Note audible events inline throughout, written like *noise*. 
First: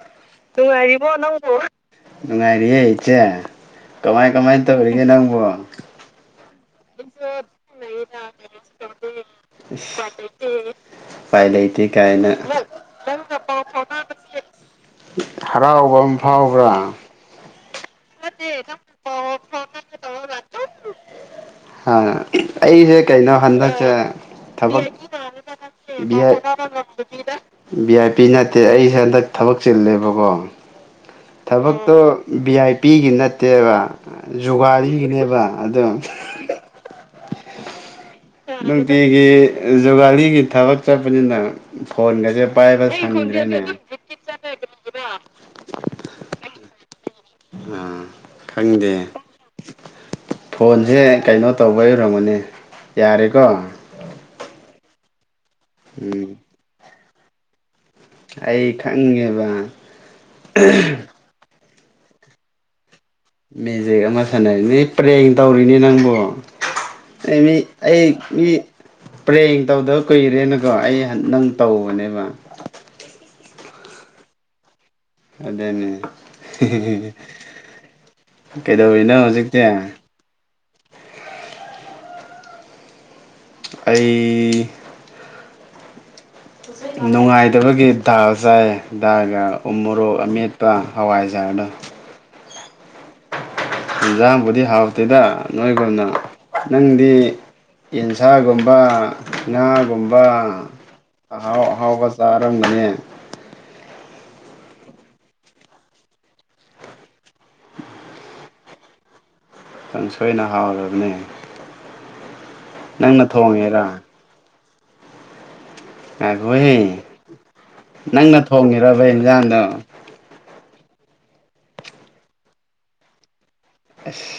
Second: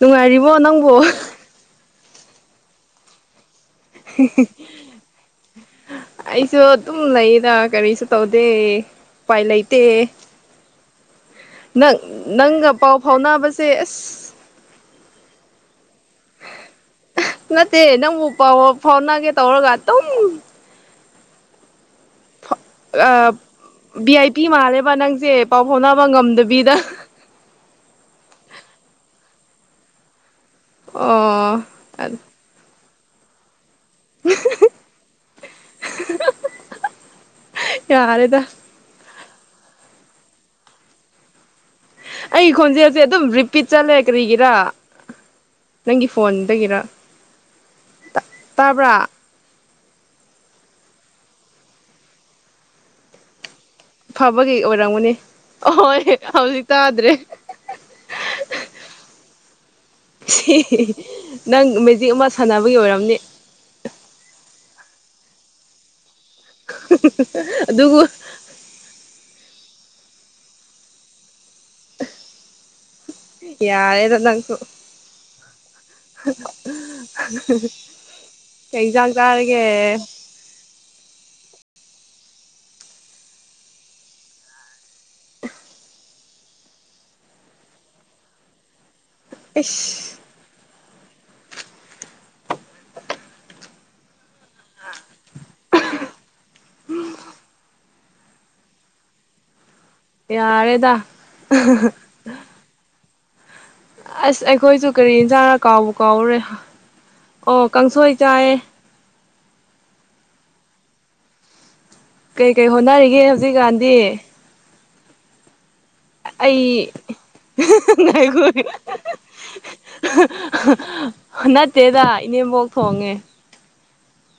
ꯅꯨꯡꯉꯥꯏꯔꯤꯕꯣ ꯇꯨꯡ ꯅꯪꯕꯨ ꯍꯥꯏꯔꯤꯕ ꯅꯪꯕꯣ ꯅꯨꯡꯉꯥꯏꯔꯤꯌꯦꯦ ꯏꯆꯦ ꯀꯃꯥꯏ ꯀꯃꯥꯏ ꯇꯧꯔꯤꯒꯦ ꯅꯪꯕꯨ ꯑꯩꯁꯨ ꯑꯗꯨꯝ ꯂꯩꯌꯦꯗ ꯀꯔꯤꯁꯨ ꯇꯧꯗꯦ ꯎꯄꯥꯏ ꯂꯩꯇꯦ ꯎꯄꯥꯏ ꯂꯩꯇꯦ ꯅꯪ ꯀꯥꯏꯅ ꯅꯪꯒ ꯄꯥꯎ ꯐꯥꯎꯅꯕꯁꯦ ꯑꯁ ꯀꯝꯐꯥꯎꯒ꯭ꯔ ꯦ ꯅꯪ ꯐ ꯐꯧꯅꯥꯒꯦ ꯇꯧꯔꯒꯠꯇꯣ ꯍ ꯑꯩꯁꯦ ꯀꯩꯅꯣ ꯍꯟꯗꯛꯁꯦ ꯚꯤ ꯑꯥꯏ ꯄꯤ ꯊꯕꯛ ꯃꯥꯜꯂꯦꯕ ꯅꯪꯁꯦ ꯄꯥꯎ ꯐꯥꯎꯅꯕ ꯕꯤ ꯉꯝꯗꯕꯤꯗ ꯚꯤ ꯑꯥꯏ ꯄꯤ ꯅꯠꯇꯦ ꯑꯩꯁꯦ ꯍꯟꯗꯛ ꯊꯕꯛ ꯆꯤꯜꯂꯦꯕꯀꯣ ꯑꯣ ꯊꯕꯛꯇꯣ ꯚꯤ ꯑꯥꯏ ꯄꯤꯒꯤ ꯅꯠꯇꯦꯕ ꯖꯨꯒꯥꯔꯤꯒꯤꯅꯦꯕ ꯑꯗꯣ ꯌꯥꯔꯦꯗ ꯑꯩꯈꯣꯏꯒꯤ ꯖꯨꯒꯥꯔꯤꯒꯤ ꯊꯕꯛ ꯆꯠꯄꯅꯤꯅ ꯐꯣꯟꯒꯁꯦ ꯑꯩ ꯄꯥꯏꯕ ꯈꯣꯟꯖꯦꯜꯁꯦ ꯑꯗꯨꯝ ꯁꯪꯗ꯭ꯔꯦꯅꯦ ꯔꯤꯄꯤꯠ ꯆꯠꯂꯦ ꯀꯔꯤꯒꯤꯔ ꯅꯪꯒꯤ ꯐꯣꯟꯗꯒꯤꯔ ꯑꯥ ꯈꯪꯗꯦ ꯇꯥꯕ꯭ꯔꯥ ꯐꯣꯟꯁꯦ ꯀꯩꯅꯣ ꯇꯧꯕ ꯌꯔꯝꯒꯅꯤ ꯌꯥꯔꯦꯀꯣ ꯐꯕꯒꯤ ꯑꯣꯏꯔꯝꯒꯅꯤ ꯑꯍꯣꯏ ꯎꯝ ꯍꯧꯖꯤꯛ ꯇꯥꯗ꯭ꯔꯦ ꯑꯩ ꯈꯪꯉꯦꯕ ꯁꯤ ꯅꯪ ꯃꯦꯖꯤꯛ ꯑꯃ ꯁꯥꯟꯅꯕꯒꯤ ꯑꯣꯏꯔꯝꯅꯤ ꯄꯔꯦꯡ ꯇꯧꯔꯤꯅꯦ ꯅꯪꯕꯨ ꯑꯩ ꯃꯤ ꯑꯗꯨꯕꯨ ꯑꯩ ꯃꯤ ꯄꯔꯦꯡ ꯇꯧꯗꯕ ꯀꯨꯏꯔꯦꯅꯀꯣ ꯑꯩ ꯅꯪ ꯇꯧꯕꯅꯦꯕ ꯌꯥꯔꯦꯗ ꯇꯪ ꯑꯗꯨꯅꯤ ꯀꯩꯖꯥꯡ ꯀꯩꯗꯧꯔꯤꯅꯣ ꯍꯧꯖꯤꯛꯇꯤ ꯀꯔꯒꯦ ꯑꯩ ꯅꯨꯡꯉꯥꯏꯇꯕꯒꯤ ꯗꯥ ꯆꯥꯏ ꯗꯥꯒ ꯎ ꯏꯁ ꯃꯣꯔꯣꯛ ꯑꯃꯦꯠꯄ ꯍꯋꯥꯏꯖꯥꯔꯗ ꯏꯟꯖꯥꯡꯕꯨꯗꯤ ꯍꯥꯎꯇꯦꯗ ꯅꯣꯏꯒꯨꯝꯅ ꯅꯪꯗꯤ ꯌꯦꯟꯁꯥꯒꯨꯝꯕ ꯉꯥ ꯒꯨꯝꯕ ꯌꯥꯔꯦꯗ ꯑꯍꯥꯎ ꯑꯍꯥꯎꯕ ꯆꯥꯔꯝꯅꯤꯅꯦ ꯑꯁ ꯑꯩꯈꯣꯏꯁꯨ ꯀꯔꯤ ꯌꯦꯟꯁꯥꯡꯅ ꯀꯥꯎꯕ ꯀꯥꯎꯔꯦ ꯑꯣ ꯀꯥꯡꯁꯣꯏ ꯆꯥꯏ ꯈꯤꯪ ꯁꯣꯏꯅ ꯍꯥꯎꯔꯕꯅꯦ ꯀꯩ ꯀꯩ ꯍꯣꯠꯅꯔꯤꯒꯦ ꯅꯪꯅ ꯍꯧꯖꯤꯛꯀꯥꯟꯗꯤ ꯊꯣꯡꯉꯤꯔꯥ ꯉꯥꯏꯈꯣꯍꯦ ꯑꯩ ꯅꯪꯅ ꯒꯅ ꯊꯣꯡꯉꯤꯔꯕ ꯏꯟꯖꯥꯡꯗꯣ ꯅꯠꯇꯦꯗ ꯏꯅꯦꯝꯕꯣꯛ ꯊꯣꯡꯉꯦ ꯑꯁ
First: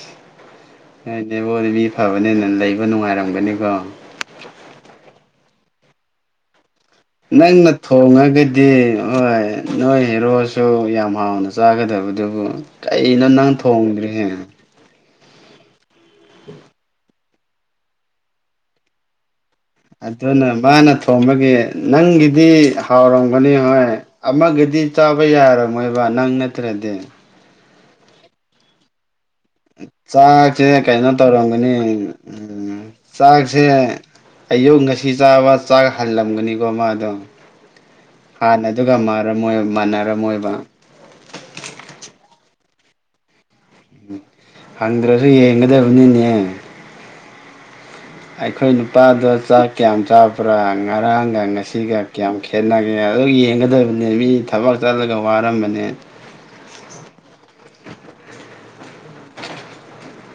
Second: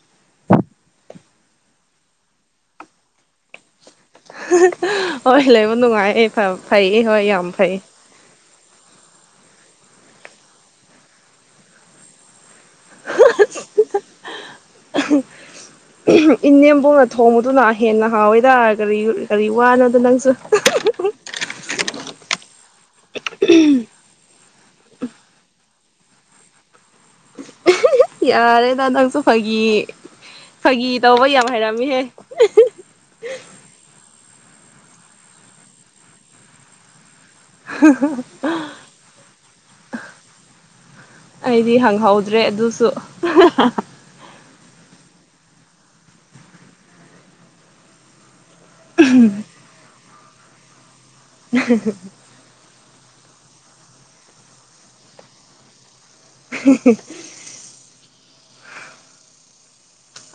ꯍꯣꯏꯅꯦꯕꯣꯗꯤ ꯃꯤ ꯐꯕꯅꯤꯅ ꯂꯩꯕ ꯅꯨꯡꯉꯥꯏꯔꯝꯒꯅꯤꯀꯣ ꯍꯣꯏ ꯂꯩꯕ ꯅꯨꯡꯉꯥꯏꯦ ꯐꯕ ꯅꯪꯅ ꯊꯣꯡꯉꯒꯗꯤ ꯍꯣꯏ ꯅꯣꯏ ꯍꯦꯔꯣꯁꯨ ꯌꯥꯝ ꯍꯥꯎꯅ ꯆꯥꯒꯗꯕꯗꯨꯕꯨ ꯀꯩꯅꯣ ꯅꯪ ꯊꯣꯡꯗ꯭ꯔꯤ ꯍ ꯏꯅꯦꯝꯕꯧꯅ ꯊꯣꯡꯕꯗꯨꯅ ꯍꯦꯟꯅ ꯍꯥꯎꯋꯦꯗꯔ ꯀꯔꯤ ꯋꯥꯅꯣꯗ ꯅꯪꯁꯨ ꯑꯗꯨꯅ ꯃꯥꯅ ꯊꯣꯝꯕꯒꯤ ꯅꯪꯒꯤꯗꯤ ꯍꯥꯎꯔꯝꯒꯅꯤ ꯍꯣꯏ ꯑꯃꯒꯤꯗꯤ ꯗꯤ ꯆꯥꯕ ꯌꯥꯔꯃꯣꯏꯕ ꯅꯪ ꯅꯠꯇ꯭ꯔꯗꯤ ꯌꯥꯔꯦ ꯇꯗꯁꯨ ꯆꯥꯛꯁꯦ ꯀꯩꯅꯣ ꯌꯥꯝ ꯇꯧꯔꯝꯒꯅꯤ ꯍꯩꯔꯝꯃꯤꯍꯦ ꯆꯥꯛꯁꯦ ꯑꯌꯨꯛ ꯉꯁꯤ ꯆꯥꯕ ꯆꯥꯛ ꯍꯜꯂꯝꯒꯅꯤꯀꯣ ꯃꯥꯗꯣ ꯍꯥꯟꯅ ꯑꯗꯨꯒ ꯃꯥꯟꯅꯔꯝꯃꯣꯏꯕ ꯑꯩꯗꯤ ꯍꯪꯍꯧꯗ꯭ꯔꯦ ꯑꯗꯨꯁꯨ ꯎ ꯍꯪꯗ꯭ꯔꯁꯨ ꯌꯦꯡꯒꯗꯕꯅꯤꯅꯦ ꯑꯩꯈꯣꯏ ꯅꯨꯄꯥꯗꯣ ꯆꯥꯛ ꯀꯌꯥꯝ ꯆꯥꯕ꯭ꯔꯥ ꯉꯔꯥꯡꯒ ꯉꯁꯤꯒ ꯀꯌꯥꯝ ꯈꯦꯠꯅꯒꯦ ꯑꯦ ꯑꯗꯨ ꯌꯦꯡꯒꯗꯕꯅꯦ ꯃꯤ ꯊꯕꯛ ꯆꯠꯂꯒ ꯋꯥꯔꯝꯕꯅꯦ ꯎ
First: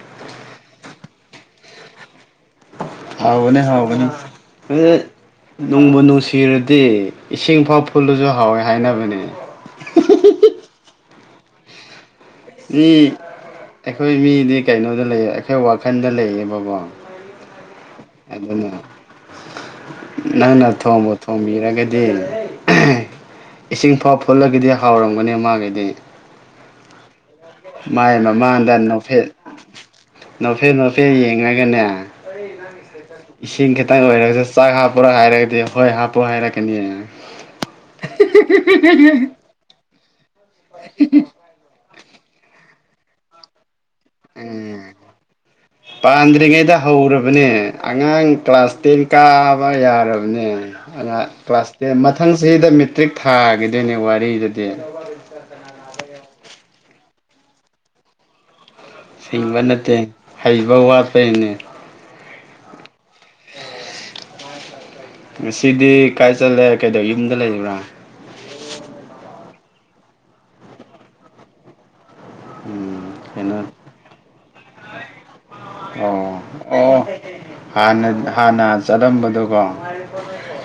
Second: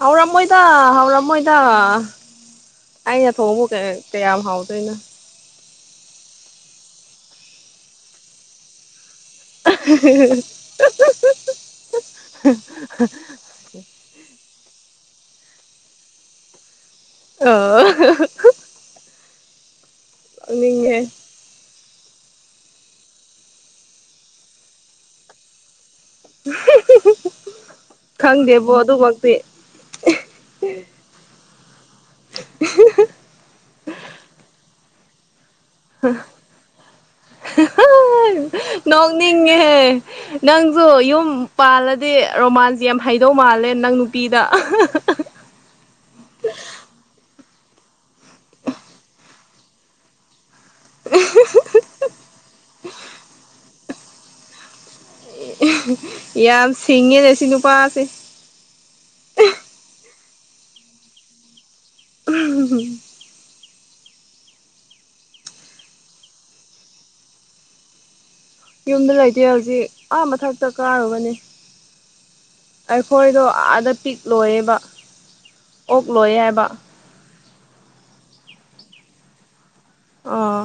ꯍꯧꯔꯃꯣꯣꯏꯗ ꯍꯧꯔꯃꯣꯣꯏꯗ ꯑꯩꯅ ꯍꯥꯎꯕꯅꯦ ꯊꯣꯡꯕꯨ ꯀꯌꯥꯝ ꯍꯥꯎꯗꯣꯏꯅꯣ ꯅꯅꯨꯡꯕꯨ ꯅꯨꯡꯁꯤꯔꯗꯤ ꯏꯁꯤꯡ ꯐꯥꯎ ꯐꯨꯜꯂꯁꯨ ꯍꯥꯎꯋꯦ ꯍꯥꯏꯅꯕꯅꯦ *unintelligible* ꯃꯤ ꯑꯩꯈꯣꯏ ꯃꯤꯗꯤ ꯀꯩꯅꯣꯗ ꯂꯩ ꯑꯩꯈꯣꯏ ꯋꯥꯈꯜꯗ ꯂꯩꯌꯦꯕꯀꯣ ꯑ ꯅ ꯅ ꯅꯣꯛꯅꯤꯡꯉꯦ ꯊꯣꯝꯝꯕꯣ ꯊꯣꯝꯝꯕ ꯏꯔ ꯀꯩ ꯗꯤ ꯏꯁꯤꯡ ꯐꯥꯎ ꯐꯨꯠꯂꯒꯗꯤ ꯍꯥꯎꯔꯝꯒꯅꯤ ꯃꯥꯒꯤꯗꯤ *unintelligible* ꯃꯥꯏ ꯈꯪꯗꯦꯕꯣ ꯃꯃꯥꯡꯗ ꯅꯣꯐꯦꯠ ꯑꯗꯨꯃꯛꯇꯤ ꯅꯣꯐꯦꯠ ꯅꯣꯐꯦꯠ ꯌꯦꯡꯉꯒꯅꯦ ꯏꯁꯤꯡ ꯈꯤꯇꯪ ꯑꯣꯏꯔꯒꯁꯨ ꯆꯥꯛ ꯍꯥꯞꯄꯔꯥ ꯍꯥꯏꯔꯒꯗꯤ ꯍꯣꯏ ꯍꯥꯞꯄꯨ ꯍꯥꯏꯔꯥ ꯀꯅꯤ ꯍꯣꯏ ꯅꯣꯛꯅꯤꯡꯉꯦꯍꯦ ꯅꯪꯁꯨ ꯌꯨꯝ ꯄꯥꯜꯂ ꯗꯤ ꯔꯣꯃꯥꯟꯁ ꯌꯥꯝ ꯍꯩꯗꯧ ꯃꯥꯜꯂꯦ ꯅꯪ ꯅꯨꯄꯤꯗ ꯎꯝ ꯄꯥꯟꯗ꯭ꯔꯤꯉꯩꯗ ꯍꯧꯔꯕꯅꯦ ꯑꯉꯥꯡ ꯀ꯭ꯂꯥꯁ ꯇꯦꯟ ꯀꯥꯕ ꯌꯥꯔꯕꯅꯦ ꯀ꯭ꯂꯥꯁ ꯇꯦꯟ ꯃꯊꯪꯁꯤꯗ ꯃꯦꯇ꯭ꯔꯤꯛ ꯊꯥꯈꯤꯗꯣꯏꯅꯦ ꯋꯥꯔꯤꯗꯗꯤ ꯏ ꯌꯥꯝ ꯁꯤꯉꯦ ꯅꯁꯤꯅꯨꯄꯥ ꯑꯁ ꯁꯤꯡꯕ ꯅꯠꯇꯦ ꯍꯩꯕ ꯋꯥꯠꯄꯩꯅꯦ ꯎ ꯉꯁꯤꯗꯤ ꯀꯥꯏ ꯆꯠꯂꯦ ꯀꯩꯗꯧ ꯌꯨꯝꯗ ꯂꯩꯔꯤꯕ꯭ꯔꯥ ꯌꯨꯝꯗ ꯂꯩꯇꯦ ꯍꯧꯖꯤꯛ ꯑꯥ ꯃꯊꯛꯇ ꯀꯥꯔꯨꯕꯅꯤ ꯎꯝ ꯑꯩꯈꯣꯏꯗꯣ ꯀꯩꯅꯣ ꯑꯥꯗ ꯄꯤꯛꯂꯣꯏꯌꯦꯕ ꯑꯣ ꯑꯣꯅ ꯍꯥꯟꯅ ꯆꯠꯂꯝꯝꯕꯗꯨꯀꯣ *unintelligible* ꯑꯥ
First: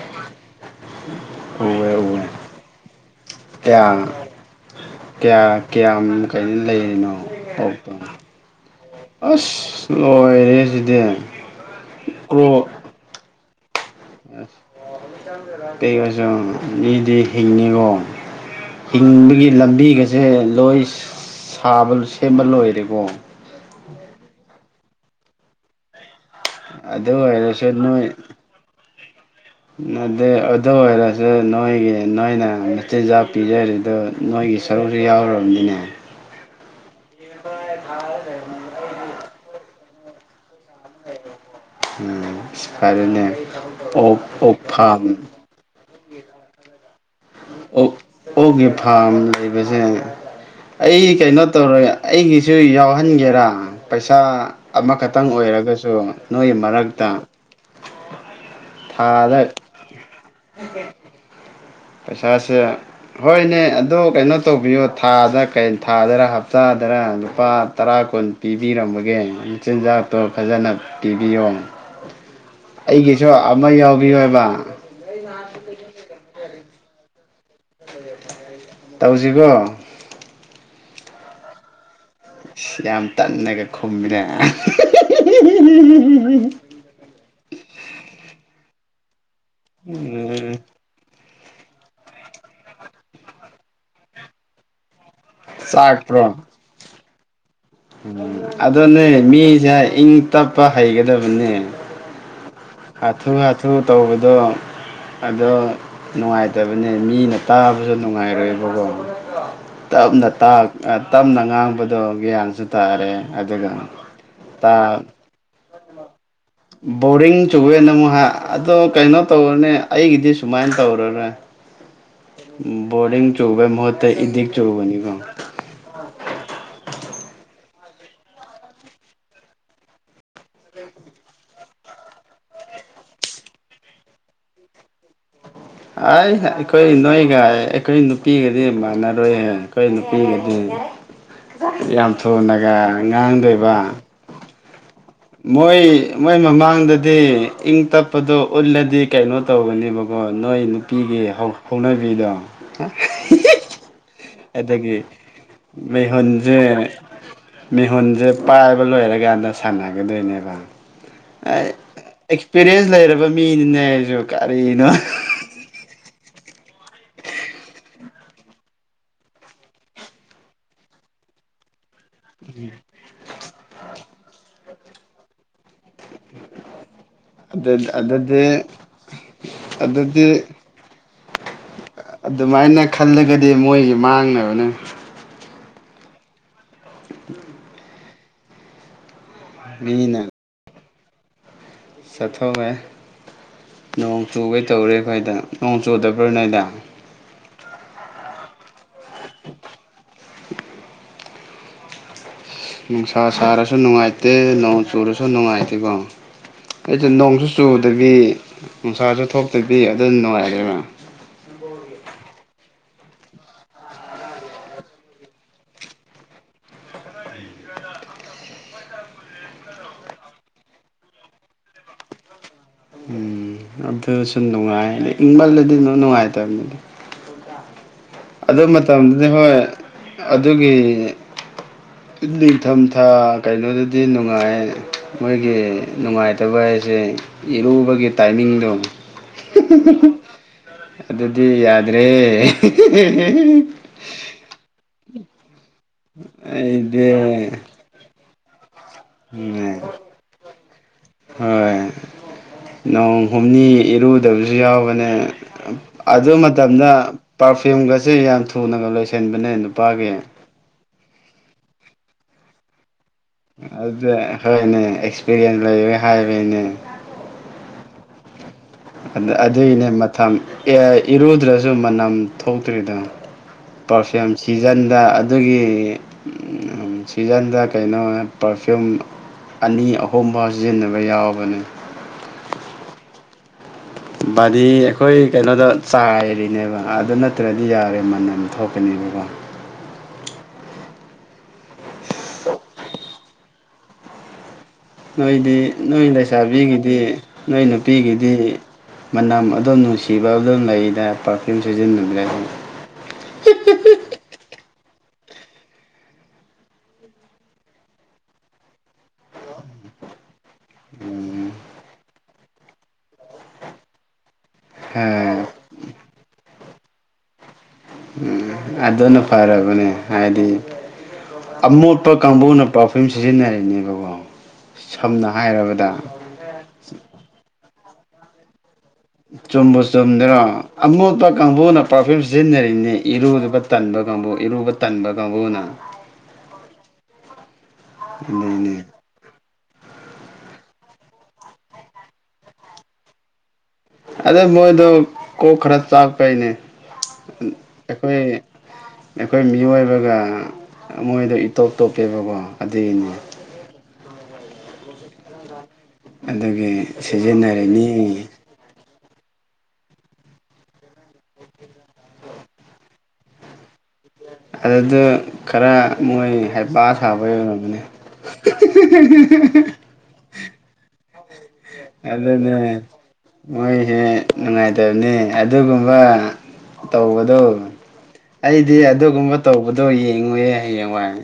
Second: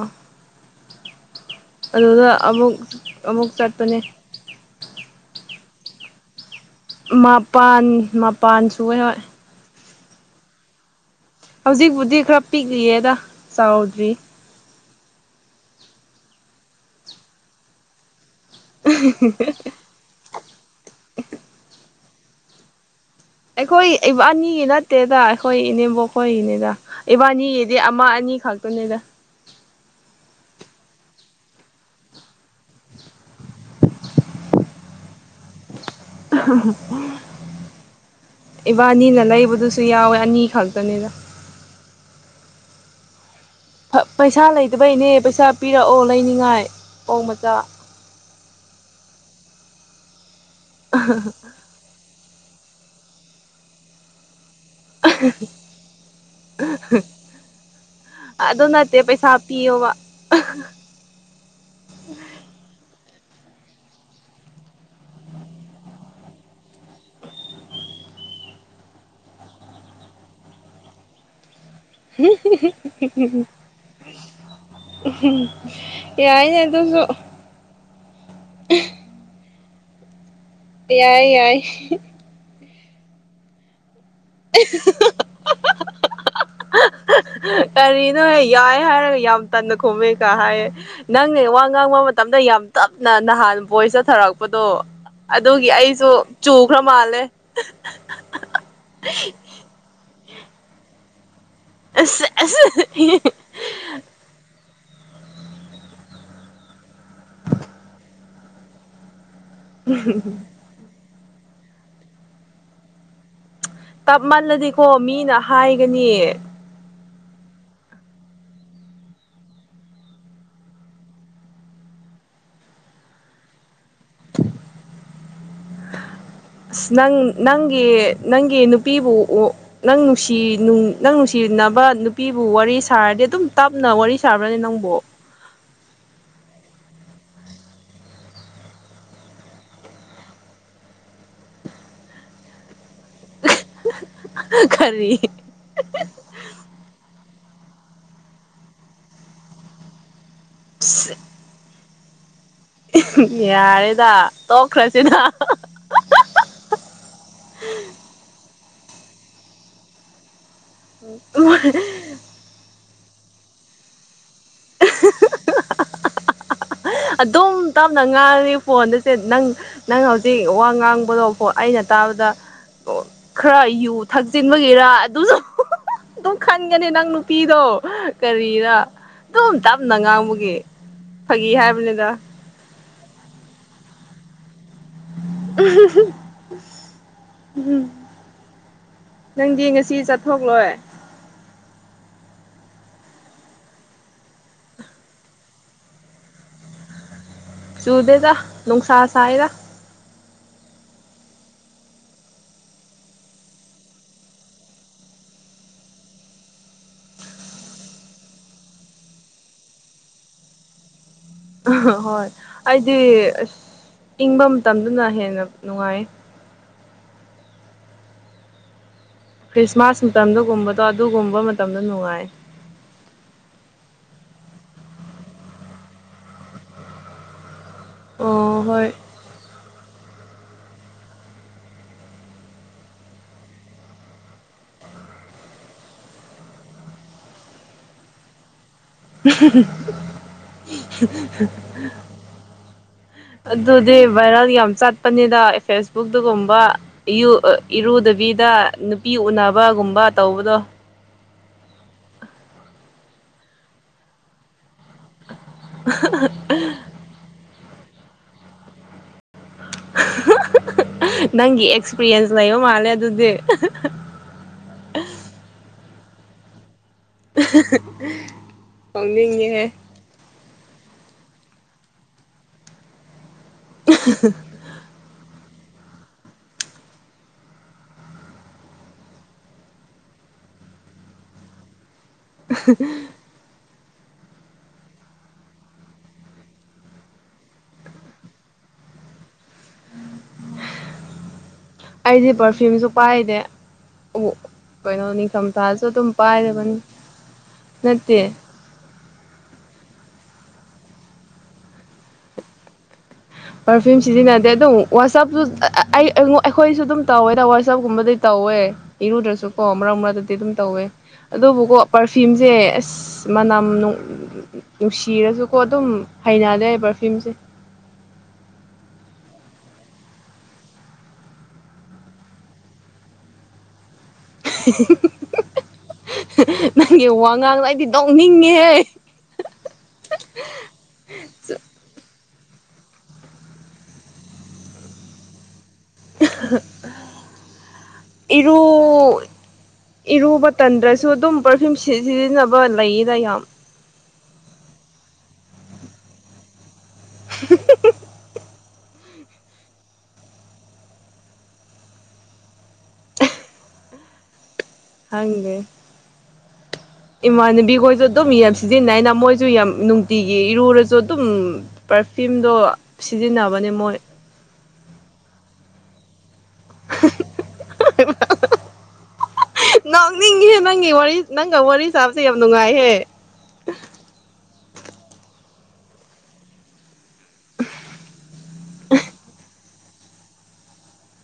ꯑꯗꯨꯗ ꯑꯃꯨꯛ ꯑꯃꯨꯛ ꯀꯌꯥ ꯆꯠꯄꯅꯦ ꯀꯌꯥ ꯀꯌꯥ ꯀꯩ ꯂꯩꯔꯤꯅꯣ ꯀꯣꯛꯇ ꯃꯄꯥꯟ ꯃꯄꯥꯟ ꯁꯨꯋꯦ ꯍꯣꯏ ꯑꯁ ꯂꯣꯏꯔꯦꯁꯤꯗꯤ ꯍꯧꯖꯤꯛꯄꯕꯨꯗꯤ ꯈꯔ ꯄꯤꯛꯂꯤꯌꯦꯗ ꯆꯥꯎꯗ꯭ꯔꯤ ꯀꯌꯖ ꯅꯗꯤ ꯍꯤꯡꯅꯤ ꯔꯣ ꯍꯤꯡꯕꯒꯤ ꯂꯝꯕꯤꯒꯁꯦ ꯂꯣꯏ ꯁꯥꯕ ꯁꯦꯝꯕ ꯂꯣꯏꯔꯦꯀꯣ ꯑꯩꯈꯣꯏ ꯏꯕ ꯑꯅꯤꯒꯤ ꯅꯠꯇꯦꯗ ꯑꯩꯈꯣꯏ ꯏꯅꯦꯝꯕꯣꯛ ꯍꯣꯏꯅꯦꯗ ꯑꯗꯨ ꯑꯣꯏꯔꯁꯨ ꯏꯕꯥꯅꯤꯒꯤꯗꯤ ꯑꯃ ꯅꯣꯏ ꯑꯅꯤ ꯈꯛꯇꯅꯦꯗ ꯑꯩ ꯑꯗꯨ ꯑꯣꯏꯔꯁꯨ ꯅꯣꯏꯒꯤ ꯅꯣꯏꯅ ꯃꯆꯤꯟꯖꯥꯛ ꯄꯤꯖꯔꯤꯗꯨ ꯅꯣꯏꯒꯤ ꯁꯔꯨꯛꯁꯨ ꯌꯥꯎ ꯊꯧꯔꯝꯗꯅ ꯏꯕꯥꯅꯤꯅ ꯂꯩꯕꯗꯨꯁꯨ ꯁꯨ ꯌꯥꯎꯋꯦ ꯑꯅꯤ ꯈꯛꯇꯅꯤꯗ ꯁꯤ ꯐꯥꯔꯦꯅꯦ ꯄꯩꯁꯥ ꯂꯩꯇꯕꯩꯅꯦ ꯄꯩꯁꯥ ꯄꯤꯔꯛꯑꯣ ꯂꯩꯅꯤꯡꯉꯥꯏ ꯑꯣꯛ ꯃꯆꯥ ꯑꯣ ꯑꯣꯛꯒꯤ ꯐꯥꯝ ꯂꯩꯕꯁꯦ ꯑꯩ ꯀꯩꯅꯣ ꯇꯧꯔꯦ ꯑꯩꯒꯤꯁꯨ ꯌꯥꯎꯍꯟꯒꯦꯔꯥ ꯄꯩꯁꯥ ꯑꯃꯈꯛꯇꯪ ꯑꯣꯏꯔꯒꯁꯨ ꯅꯣꯏꯒꯤ ꯃꯔꯛꯇ ꯑꯗꯣ ꯅꯠꯇꯦ ꯄꯩꯁꯥ ꯍꯥ ꯊꯥꯗ ꯄꯤꯌꯣꯕ ꯄꯩꯁꯥꯥꯁꯦ ꯍꯣꯏꯅꯦ ꯑꯗꯣ ꯀꯩꯅꯣ ꯇꯧꯕꯤꯌꯣ ꯊꯥꯗꯩ ꯊꯥꯗꯔ ꯍꯞꯇꯥꯗꯔ ꯂꯨꯄꯥ ꯇꯔꯥ ꯀꯨꯣꯟ ꯄꯤꯕꯤꯔꯃꯒꯦ ꯃꯆꯤꯟꯖꯥꯛꯇꯣ ꯐꯖꯅ ꯄꯤꯕꯤꯌꯣ ꯑꯩꯒꯤꯁꯨ ꯑꯃ ꯌꯥꯎꯕꯤꯌꯣꯕ *unintelligible* ꯌꯥꯏꯅꯦ ꯑꯗꯨꯁꯨ ꯇꯧꯁꯤꯕꯣ ꯌꯥꯏ ꯌꯥꯏ ꯌꯥꯝ ꯇꯟꯅꯒ ꯈꯨꯝꯃꯤꯔꯦ ꯀꯔꯤꯅꯣꯍ ꯌꯥꯏ ꯍꯥꯏꯔꯒ ꯌꯥꯝ ꯇꯟꯅ ꯈꯣꯃꯦ ꯀ ꯎꯝ ꯍꯥꯏꯌꯦ ꯅꯪ ꯋꯥ ꯉꯥꯡꯕ ꯃꯇꯝꯗ ꯌꯥꯝ ꯇꯞꯅ ꯅꯍꯥꯟ ꯕꯣꯏ ꯆꯠꯊꯔꯛꯄꯗꯣ ꯑꯗꯨꯒꯤ ꯑꯩꯁꯨ ꯆꯥꯛꯄ꯭ꯔꯣ ꯆꯨꯈ꯭ꯔ ꯃꯥꯜꯂꯦ ꯎꯝ ꯑꯗꯅꯦ ꯃꯤꯁꯦ ꯏꯪ ꯇꯞꯄ ꯍꯩꯒꯗꯕꯅꯦ *inaudible* ꯍꯥꯊꯨ ꯍꯥꯊꯨ ꯇꯧꯕꯗꯣ ꯑꯗꯣ ꯅꯨꯡꯉꯥꯏꯇꯕꯅꯦ ꯃꯤꯅ ꯇꯥꯕꯁꯨ ꯅꯨꯡꯉꯥꯏꯔꯣꯏꯕꯀꯣ ꯇꯞꯅ ꯇꯞꯅ ꯉꯥꯡꯕꯗꯣ ꯒ꯭ꯌꯥꯟꯁꯨ ꯇꯥꯔꯦ ꯑꯗꯨꯒ ꯇꯞꯃꯜꯂꯗꯤꯀꯣ ꯇꯥ ꯃꯤꯅ ꯍꯥꯏꯒꯅꯤ ꯕꯔꯤꯡ ꯆꯨꯋꯦꯅ ꯑꯃꯨꯛ ꯍꯥꯏ ꯑꯗꯣ ꯀꯩꯅꯣ ꯇꯧꯔꯅꯦ ꯑꯩꯒꯤꯗꯤ ꯁꯨꯃꯥꯏꯅ ꯇꯧꯔꯔꯣꯏ ꯕꯣꯔꯗꯤꯡ ꯆꯕꯒꯤ ꯃꯍꯨꯠꯇ ꯏꯗꯤꯛ ꯆꯨꯕꯅꯤꯀꯣ ꯑꯁ ꯅꯪ ꯅꯪꯒꯤ ꯅꯪꯒꯤ ꯅꯨꯄꯤꯕꯨ ꯅꯪ ꯅꯨꯡꯁꯤ ꯅꯪ ꯅꯨꯡꯁꯤꯅꯕ ꯅꯨꯄꯤꯕꯨ ꯋꯥꯔꯤ ꯁꯥꯔꯗꯤ ꯑꯗꯨꯝ ꯇꯞꯅ ꯋꯥꯔꯤ ꯁꯥꯕ꯭ꯔꯅꯤ ꯅꯪꯕꯨ ꯑꯩ ꯑꯩꯈꯣꯏ ꯅꯣꯏꯒ ꯑꯩꯈꯣꯏ ꯅꯨꯄꯤꯒꯗꯤ ꯃꯥꯟꯅꯔꯣꯏꯍꯦ ꯑꯩꯈꯣꯏ ꯅꯨꯄꯤꯒꯗꯤ ꯌꯥꯝ ꯊꯨꯅꯒ ꯉꯥꯡꯗꯣꯏꯕ *inaudible* ꯃꯣꯏ ꯃꯣꯏ ꯃꯃꯥꯡꯗꯗꯤ ꯏꯪ ꯇꯞꯄꯗꯣ ꯎꯠꯂꯗꯤ ꯀꯩꯅꯣ ꯇꯧꯕꯅꯦꯕ ꯑꯣ ꯅꯣꯏ ꯅꯨꯄꯤꯒꯤ ꯍꯧꯅꯕꯤꯗꯣ ꯌꯥꯔꯦꯗꯥ ꯑꯗꯒꯤ ꯃꯤꯍꯣꯟꯁꯦ ꯃꯤꯍꯣꯟꯁꯦ꯫ ꯄꯥꯏꯕ ꯂꯣꯏꯔꯀꯥꯟꯗ ꯁꯥꯟꯅꯒꯗꯣꯏꯅꯦꯕ ꯑꯦꯛꯁꯄꯤꯔꯤꯌꯦꯟꯁ ꯂꯩꯔꯕ ꯃꯤꯅꯤꯅꯦ ꯑꯩꯁꯨ ꯀꯔꯤꯅꯣ ꯑꯗꯨꯝ ꯇꯞꯅ ꯉꯥꯡꯉꯤ ꯐꯣꯟꯗꯨꯁꯦ ꯅꯪ ꯅꯪ ꯍꯧꯖꯤꯛ ꯋꯥ ꯉꯥꯡꯕꯗꯣ ꯑꯩꯅ ꯇꯥꯕꯗ ꯈꯔ ꯌꯨꯠ ꯊꯛꯆꯤꯟꯕꯒꯤꯔꯥ ꯑꯗꯨꯁꯨ ꯑꯗꯨꯝ ꯈꯟꯒꯅꯤ ꯅꯪ ꯑꯗꯨ ꯅꯨꯡꯇꯤꯗꯣ ꯑꯗꯨꯗꯤ ꯀꯔꯤꯅ ꯑꯗꯨꯝ ꯇꯞꯅ ꯑꯗꯨꯗꯤ ꯉꯥꯡꯕꯒꯤꯦ ꯐꯥꯒꯤ ꯍꯥꯏꯕ ꯑꯗꯨꯃꯥꯏꯅ ꯈꯜꯂꯒꯗꯤ ꯃꯣꯏꯒꯤ ꯃꯥꯡꯅꯕꯅꯦ ꯎꯝ ꯅꯪꯗꯤ ꯉꯁꯤ ꯆꯠꯊꯣꯛꯂꯣꯏ ꯁꯥꯊꯣ ꯑꯃ ꯅꯣꯡ ꯆꯨꯒꯩ ꯇꯧꯔꯦ ꯑꯩꯈꯣꯏꯗ ꯅꯣꯡ ꯆꯨꯗꯕ꯭ꯔꯥ ꯅꯗ ꯁꯨꯗꯦꯗ ꯅꯅꯨꯡꯁꯥꯔꯁꯥꯏꯗ *unintelligible* *inaudible* ꯅꯨꯡꯁꯥ ꯁꯥꯔꯁꯨ ꯅꯨꯡꯉꯥꯏꯇꯦ ꯅꯣꯡ ꯆꯨꯔꯁꯨ ꯅꯨꯡꯉꯥꯏꯇꯦꯀꯣ ꯑꯩꯁꯨ ꯅꯣꯡꯁꯨ ꯆꯨꯗꯕꯤ ꯅꯨꯡꯁꯥꯁꯨ ꯊꯣꯛꯇꯕꯤ ꯑꯗꯨ ꯅꯨꯡꯉꯥꯏꯔꯦꯕꯥ ꯍꯣꯏ ꯑꯩꯗꯤ ꯑꯁ ꯏꯪꯕ ꯃꯇꯝꯗꯅ ꯍꯦꯟꯅ ꯅꯨꯡꯉꯥꯏ ꯈ꯭ꯔꯤꯁꯃꯥꯁ ꯃꯇꯝꯗꯒꯨꯝꯕꯗꯣ ꯑꯗꯨꯒꯨꯝꯕ ꯃꯇꯝꯗ ꯅꯨꯡꯉꯥꯏ ꯎꯝ ꯑꯗꯨ ꯁꯨꯝ ꯅꯨꯡꯉꯥꯏ ꯏꯪꯕꯜꯂꯗꯤ ꯑꯗꯨꯝ ꯅꯨꯡꯉꯥꯏꯇꯕꯅꯤꯗꯤ ꯑꯗꯨ ꯑꯣ ꯍꯣꯏ ꯃꯇꯝꯗꯨꯗꯤ ꯍꯣꯏ ꯑꯗꯨꯒꯤ ꯅꯤꯡꯊꯝꯊꯥ ꯀꯩꯅꯣꯗꯗꯤ ꯅꯨꯡꯉꯥꯏ ꯃꯣꯏꯒꯤ ꯅꯨꯡꯉꯥꯏꯇꯕ ꯍꯥꯏꯁꯦ ꯏꯔꯨꯕꯒꯤ ꯇꯥꯏꯃꯤꯡꯗꯣ ꯑꯗꯨꯗꯤ ꯌꯥꯗ꯭ꯔꯦ ꯫ ꯑꯗꯨꯗꯤ ꯚꯥꯏꯔꯜ ꯌꯥꯝ ꯆꯠ ꯄꯅꯤꯗ ꯐꯦꯁꯕꯨꯛꯇꯒꯨꯝꯕ ꯑꯩꯗꯤ ꯏꯔꯨꯗꯕꯤꯗ ꯅꯨꯄꯤ ꯎꯝ ꯎꯅꯕꯒꯨꯝꯕ ꯇꯧꯕꯗꯣ ꯍꯣꯏ ꯅꯣꯡ ꯍꯨꯝꯅꯤ ꯏꯔꯨꯗꯕꯁꯨ ꯌꯥꯎꯕꯅꯦ ꯑꯗꯨ ꯃꯇꯝꯗ ꯐꯤꯝꯒꯁꯤꯦ ꯌꯥꯝ ꯊꯨꯅꯒ ꯂꯣꯏꯁꯤꯟꯕꯅꯦ ꯅꯨꯄꯥꯒꯤ ꯅꯪꯒꯤ ꯑꯦꯛꯁꯄꯤꯔꯤꯌꯦꯟꯁ ꯂꯩꯣ ꯃꯥꯦ ꯑꯗꯨꯗ ꯍꯣꯏꯅꯦ ꯑꯦꯛꯁꯄꯤꯔꯤꯌꯦꯟꯁ ꯂꯩꯔꯦ ꯍꯥꯏꯕꯩꯅꯦ *unintelligible* ꯑꯗꯨꯒꯤꯅꯦ ꯃꯊꯝ ꯏꯔꯨꯗ꯭ꯔꯁꯨ ꯃꯅꯝ ꯊꯣꯛꯇ꯭ꯔꯤꯗꯣ ꯄꯔꯐꯤꯌꯨꯝ ꯁꯤꯖꯟꯗ ꯑꯗꯨꯒꯤ ꯁꯤꯖꯟꯗ ꯀꯩꯅꯣ ꯄꯔꯐ꯭ꯌꯨꯝ ꯑꯅꯤ ꯑꯍꯨꯝ ꯐꯥꯎ ꯁꯤꯖꯤꯟꯅꯕ ꯌꯥꯎꯕꯅꯤ *unintelligible* ꯕꯥꯗꯤ ꯑꯩꯈꯣꯏ ꯀꯩꯅꯣꯗ ꯆꯥꯏꯔꯤꯅꯦꯕ ꯑꯗꯨ ꯅꯠꯇ꯭ꯔꯗꯤ ꯌꯥꯔꯦ ꯃꯟꯅꯝ ꯊꯣꯛꯀꯅꯤꯅ *unintelligible* ꯑꯩꯁꯦ ꯄꯔꯐ꯭ꯌꯨꯝꯁꯨ ꯄꯥꯏꯅꯦꯦ ꯅꯣꯏꯗꯤ ꯅꯣꯏ ꯂꯩꯁꯥꯕꯤꯒꯤꯗꯤ ꯅꯣꯏ ꯅꯠꯇꯦ ꯅꯨꯄꯤꯒꯤꯗꯤ ꯃꯅꯝ ꯑꯗꯨꯝ ꯅꯨꯡꯁꯤꯕ ꯑꯗꯨꯝ ꯂꯩꯗ ꯄꯥꯔꯐ꯭ꯤꯌꯨꯝ ꯁꯤꯖꯤꯟꯅꯕꯤꯗ ꯑꯗꯨ ꯄꯔꯐ꯭ꯌꯨꯝ ꯁꯤꯖꯤꯟꯅꯗꯦ ꯑꯗꯨꯝ ꯋꯥꯆꯞꯇ ꯑꯩ ꯑꯩꯈꯣꯏꯁꯨ ꯑꯗꯨꯝ ꯇꯧꯋꯦꯗ ꯋꯥꯆꯞꯀꯨꯝꯕꯗꯤ ꯇꯧꯋꯦ ꯏꯔꯨꯗ꯭ꯔꯁꯨ ꯀꯣꯝꯕ꯭ꯔꯥ ꯗꯗꯤ ꯑꯗꯨꯝ ꯇꯧꯋꯦ ꯑꯗꯨꯕꯨꯀꯣ ꯄꯔꯐ꯭ꯌꯨꯝꯁꯦ ꯑꯁ ꯃꯅꯝ ꯍꯥ ꯅꯨꯡꯁꯤꯔꯁꯨꯀꯣ ꯑꯗꯨꯝ ꯍꯩꯅꯔꯦ ꯄꯔꯐ꯭ꯌꯨꯝꯁꯦ ꯎꯝ ꯑꯗꯨꯅ ꯐꯔꯕꯅꯦ ꯍꯥꯏꯗꯤ ꯑꯃꯣꯠꯄ ꯀꯥꯡꯕꯨꯅ ꯄꯥꯔꯐ꯭ꯌꯨꯝ ꯁꯤꯖꯤꯟꯅꯔꯤꯅꯦꯕꯣ ꯅꯪꯒꯤ ꯋꯥ ꯉꯥꯡꯗꯣ ꯑꯩꯗꯤ ꯅꯣꯛꯅꯤꯡꯉꯦꯍꯦ ꯆꯨꯝꯕꯨ ꯆꯨꯝꯗꯔꯣ ꯑꯃꯣꯠꯄ ꯀꯥꯡꯕꯨꯅ ꯄꯔꯐꯤꯌꯨꯝ ꯁꯤꯖꯤꯟꯅꯔꯤꯅꯦ ꯏꯔꯨꯗꯨꯕ ꯇꯟꯕ ꯀꯥꯡꯕꯨ ꯏꯔꯨꯕ ꯇꯟꯕ ꯀꯥꯡꯕꯨꯅ ꯏꯔꯨ ꯑꯗꯨꯅꯦ ꯏꯔꯨꯕ ꯇꯟꯗ꯭ꯔꯁꯨ ꯑꯗꯨꯝ ꯄꯔꯐ꯭ꯌꯨꯝ ꯁꯤꯖꯤꯟꯅꯕ ꯂꯩꯌꯦꯗ ꯌꯥꯝ ꯑꯗꯩ ꯃꯣꯏꯗꯣ ꯀꯣꯛ ꯈꯔ ꯆꯥꯛꯄꯩꯅꯦ ꯑꯩꯈꯣꯏ ꯑꯩꯈꯣꯏ ꯃꯤꯑꯣꯏꯕꯒ ꯃꯣꯏꯗꯣ ꯏꯇꯣꯞ ꯇꯣꯞꯄꯦꯕꯀꯣ ꯑꯗꯨꯒꯤ ꯅꯤ ꯈꯪꯗꯦ ꯑꯗꯨꯒꯤ ꯁꯤꯖꯤꯟꯅꯔꯤꯅꯤ ꯏꯃꯥꯟꯕꯤꯈꯣꯏꯗꯣ ꯑꯗꯨꯝ ꯃꯤ ꯌꯥꯝ ꯁꯤꯖꯤꯅꯥ ꯃꯣꯏꯁꯨ ꯌꯥꯝ ꯅꯨꯡꯇꯤꯒꯤ ꯏꯔꯨꯔꯁꯨ ꯑꯗꯨꯝ ꯄꯔꯐ꯭ꯤꯌꯨꯝꯗꯣ ꯁꯤꯖꯤꯟꯅꯕꯅꯦ ꯃꯣꯏ ꯑꯗꯨꯗ ꯈꯔ ꯃꯣꯏ ꯍꯩꯄꯥ ꯁꯥꯕꯩ ꯑꯣꯏꯔꯝꯅꯦ ꯅꯣꯛꯅꯤꯡꯉꯤꯍꯦ ꯅꯪꯒꯤ ꯋꯥꯔꯤ ꯅꯪꯒ ꯋꯥꯔꯤ ꯁꯥꯕꯁꯦ ꯌꯥꯝ ꯑꯗꯨꯅꯦ ꯅꯨꯡꯉꯥꯏꯍꯦ ꯃꯣꯏ ꯍꯦ ꯅꯨꯡꯉꯥꯏ ꯇꯕꯅꯤ ꯑꯗꯨꯒꯨꯝꯕ ꯇꯧꯕꯗꯨꯣ ꯑꯩꯗꯤ ꯑꯗꯨꯒꯨꯝꯕ ꯇꯧꯕ ꯑꯣꯗꯣ ꯌꯦꯡꯉꯨꯌꯦ ꯍꯌꯦꯡꯋꯥꯏ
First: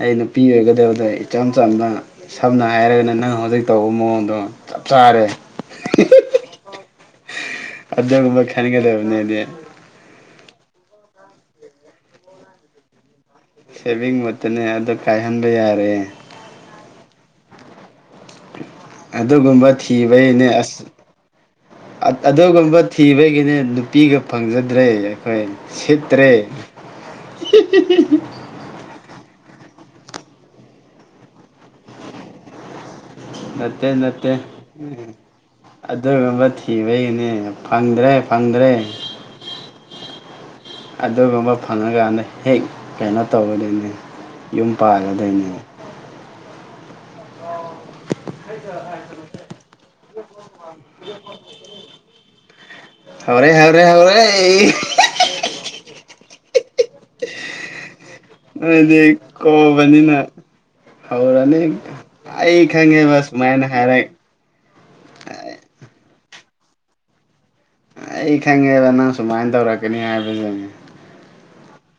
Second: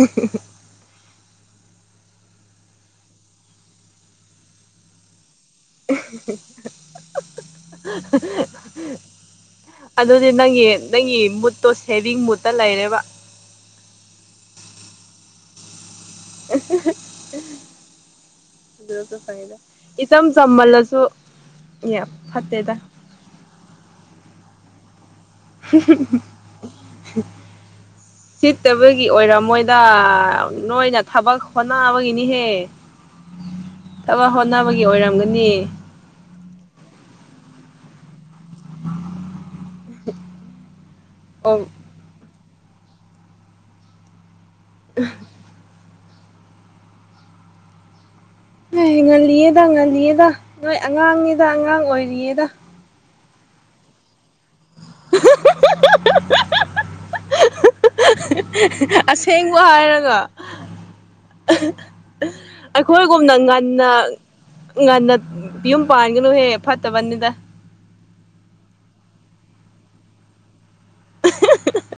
ꯑꯩ ꯅꯨꯄꯤ ꯑꯣꯏꯒꯗꯕꯗꯣ ꯏꯆꯝ ꯆꯝꯅ ꯁꯝꯅ ꯍꯥꯏꯔꯒꯅ ꯅꯪ ꯍꯧꯖꯤꯛ ꯇꯧꯕ ꯃꯑꯣꯡꯗꯣ ꯆꯞ ꯆꯥꯔꯦ *unintelligible* ꯑꯗꯨꯒꯨꯝꯕ ꯈꯟꯒ ꯗꯕꯅꯦ ꯑꯗꯨ ꯅꯪꯒꯤ ꯅꯪꯒꯤ ꯃꯨꯠꯇꯣ ꯁꯦꯚꯤꯡ ꯃꯨꯠꯇ ꯂꯩꯔꯦꯕ ꯁꯦꯚꯤꯡ ꯃꯣꯠꯇꯅꯦ ꯑꯗ ꯀꯥꯏꯍꯟꯕ ꯌꯥꯔꯦ *unintelligible* ꯑꯗꯨ ꯑꯣꯏꯔꯁꯨ ꯀꯥꯏꯗꯦ ꯑꯗꯨꯒꯨꯝꯕ ꯏꯆꯝ ꯊꯤꯕꯩꯅꯦ ꯑꯁ ꯆꯝꯃꯜꯂꯁꯨ ꯑꯗꯨꯒꯨꯝꯕ ꯐꯠꯇꯦꯗ ꯊꯤꯕꯒꯤꯅꯦ ꯅꯨꯄꯤꯒ ꯐꯪꯖꯗ꯭ꯔꯦ ꯑꯩꯈꯣꯏ ꯁꯤꯠꯇ꯭ꯔꯦ ꯒꯤ ꯑꯣꯏꯔꯝꯃꯣꯏꯗ ꯅꯣꯏꯅ ꯊꯕꯛ ꯍꯣꯠꯅꯕꯒꯤꯅꯤꯍꯦ ꯅꯠꯇꯦ ꯊꯕꯛ ꯅꯠꯇꯦ ꯍꯣꯠꯅꯕꯒꯤ ꯑꯣꯏꯔꯝꯒꯅꯤ ꯑꯗꯨꯒꯨꯝꯕ ꯊꯤꯕꯩꯅꯦ ꯐꯪꯗ꯭ꯔꯦ ꯐꯪꯗ꯭ꯔꯦ ꯑꯗꯨꯒꯨꯝꯕ ꯑꯣ ꯐꯪꯉꯀꯥꯟꯗ ꯍꯦꯛ ꯀꯩꯅꯣ ꯇꯧꯒꯗꯣꯏꯅꯤ ꯌꯨꯝ ꯄꯥꯜꯂꯗꯣꯏꯅꯤ ꯑꯦ ꯉꯜꯂꯤꯌꯦꯗ ꯉꯜꯂꯤꯌꯦꯗ ꯅꯣꯏ ꯑꯉꯥꯡꯅꯤꯗ ꯑꯉꯥꯡ ꯑꯣꯏꯔꯤꯌꯦꯗ ꯍꯧꯥꯔꯦ ꯍꯧꯥꯔꯦ ꯍꯧꯥꯔꯦ ꯅꯣꯏꯗꯤ ꯑꯁꯦꯡꯕ ꯀꯣꯕꯅꯤꯅ ꯍꯥꯏꯔꯒ ꯍꯧꯔꯅꯤ ꯑꯩ ꯈꯪꯉꯦꯕ ꯑꯩꯈꯣꯏꯒꯨꯝꯅ ꯁꯨꯃꯥꯏꯅ ꯉꯟꯅ ꯍꯥꯏꯔꯛ ꯉꯟꯅ ꯌꯨꯝ ꯄꯥꯟꯒꯅꯨꯍꯦ ꯐꯠꯇꯕꯅꯤꯗ ꯑꯩ ꯈꯪꯉꯦꯕ ꯅꯪ ꯁꯨꯃꯥꯏꯅ ꯇꯧꯔꯛꯀꯅꯤ ꯍꯥꯏꯕꯕꯁꯤꯅꯤ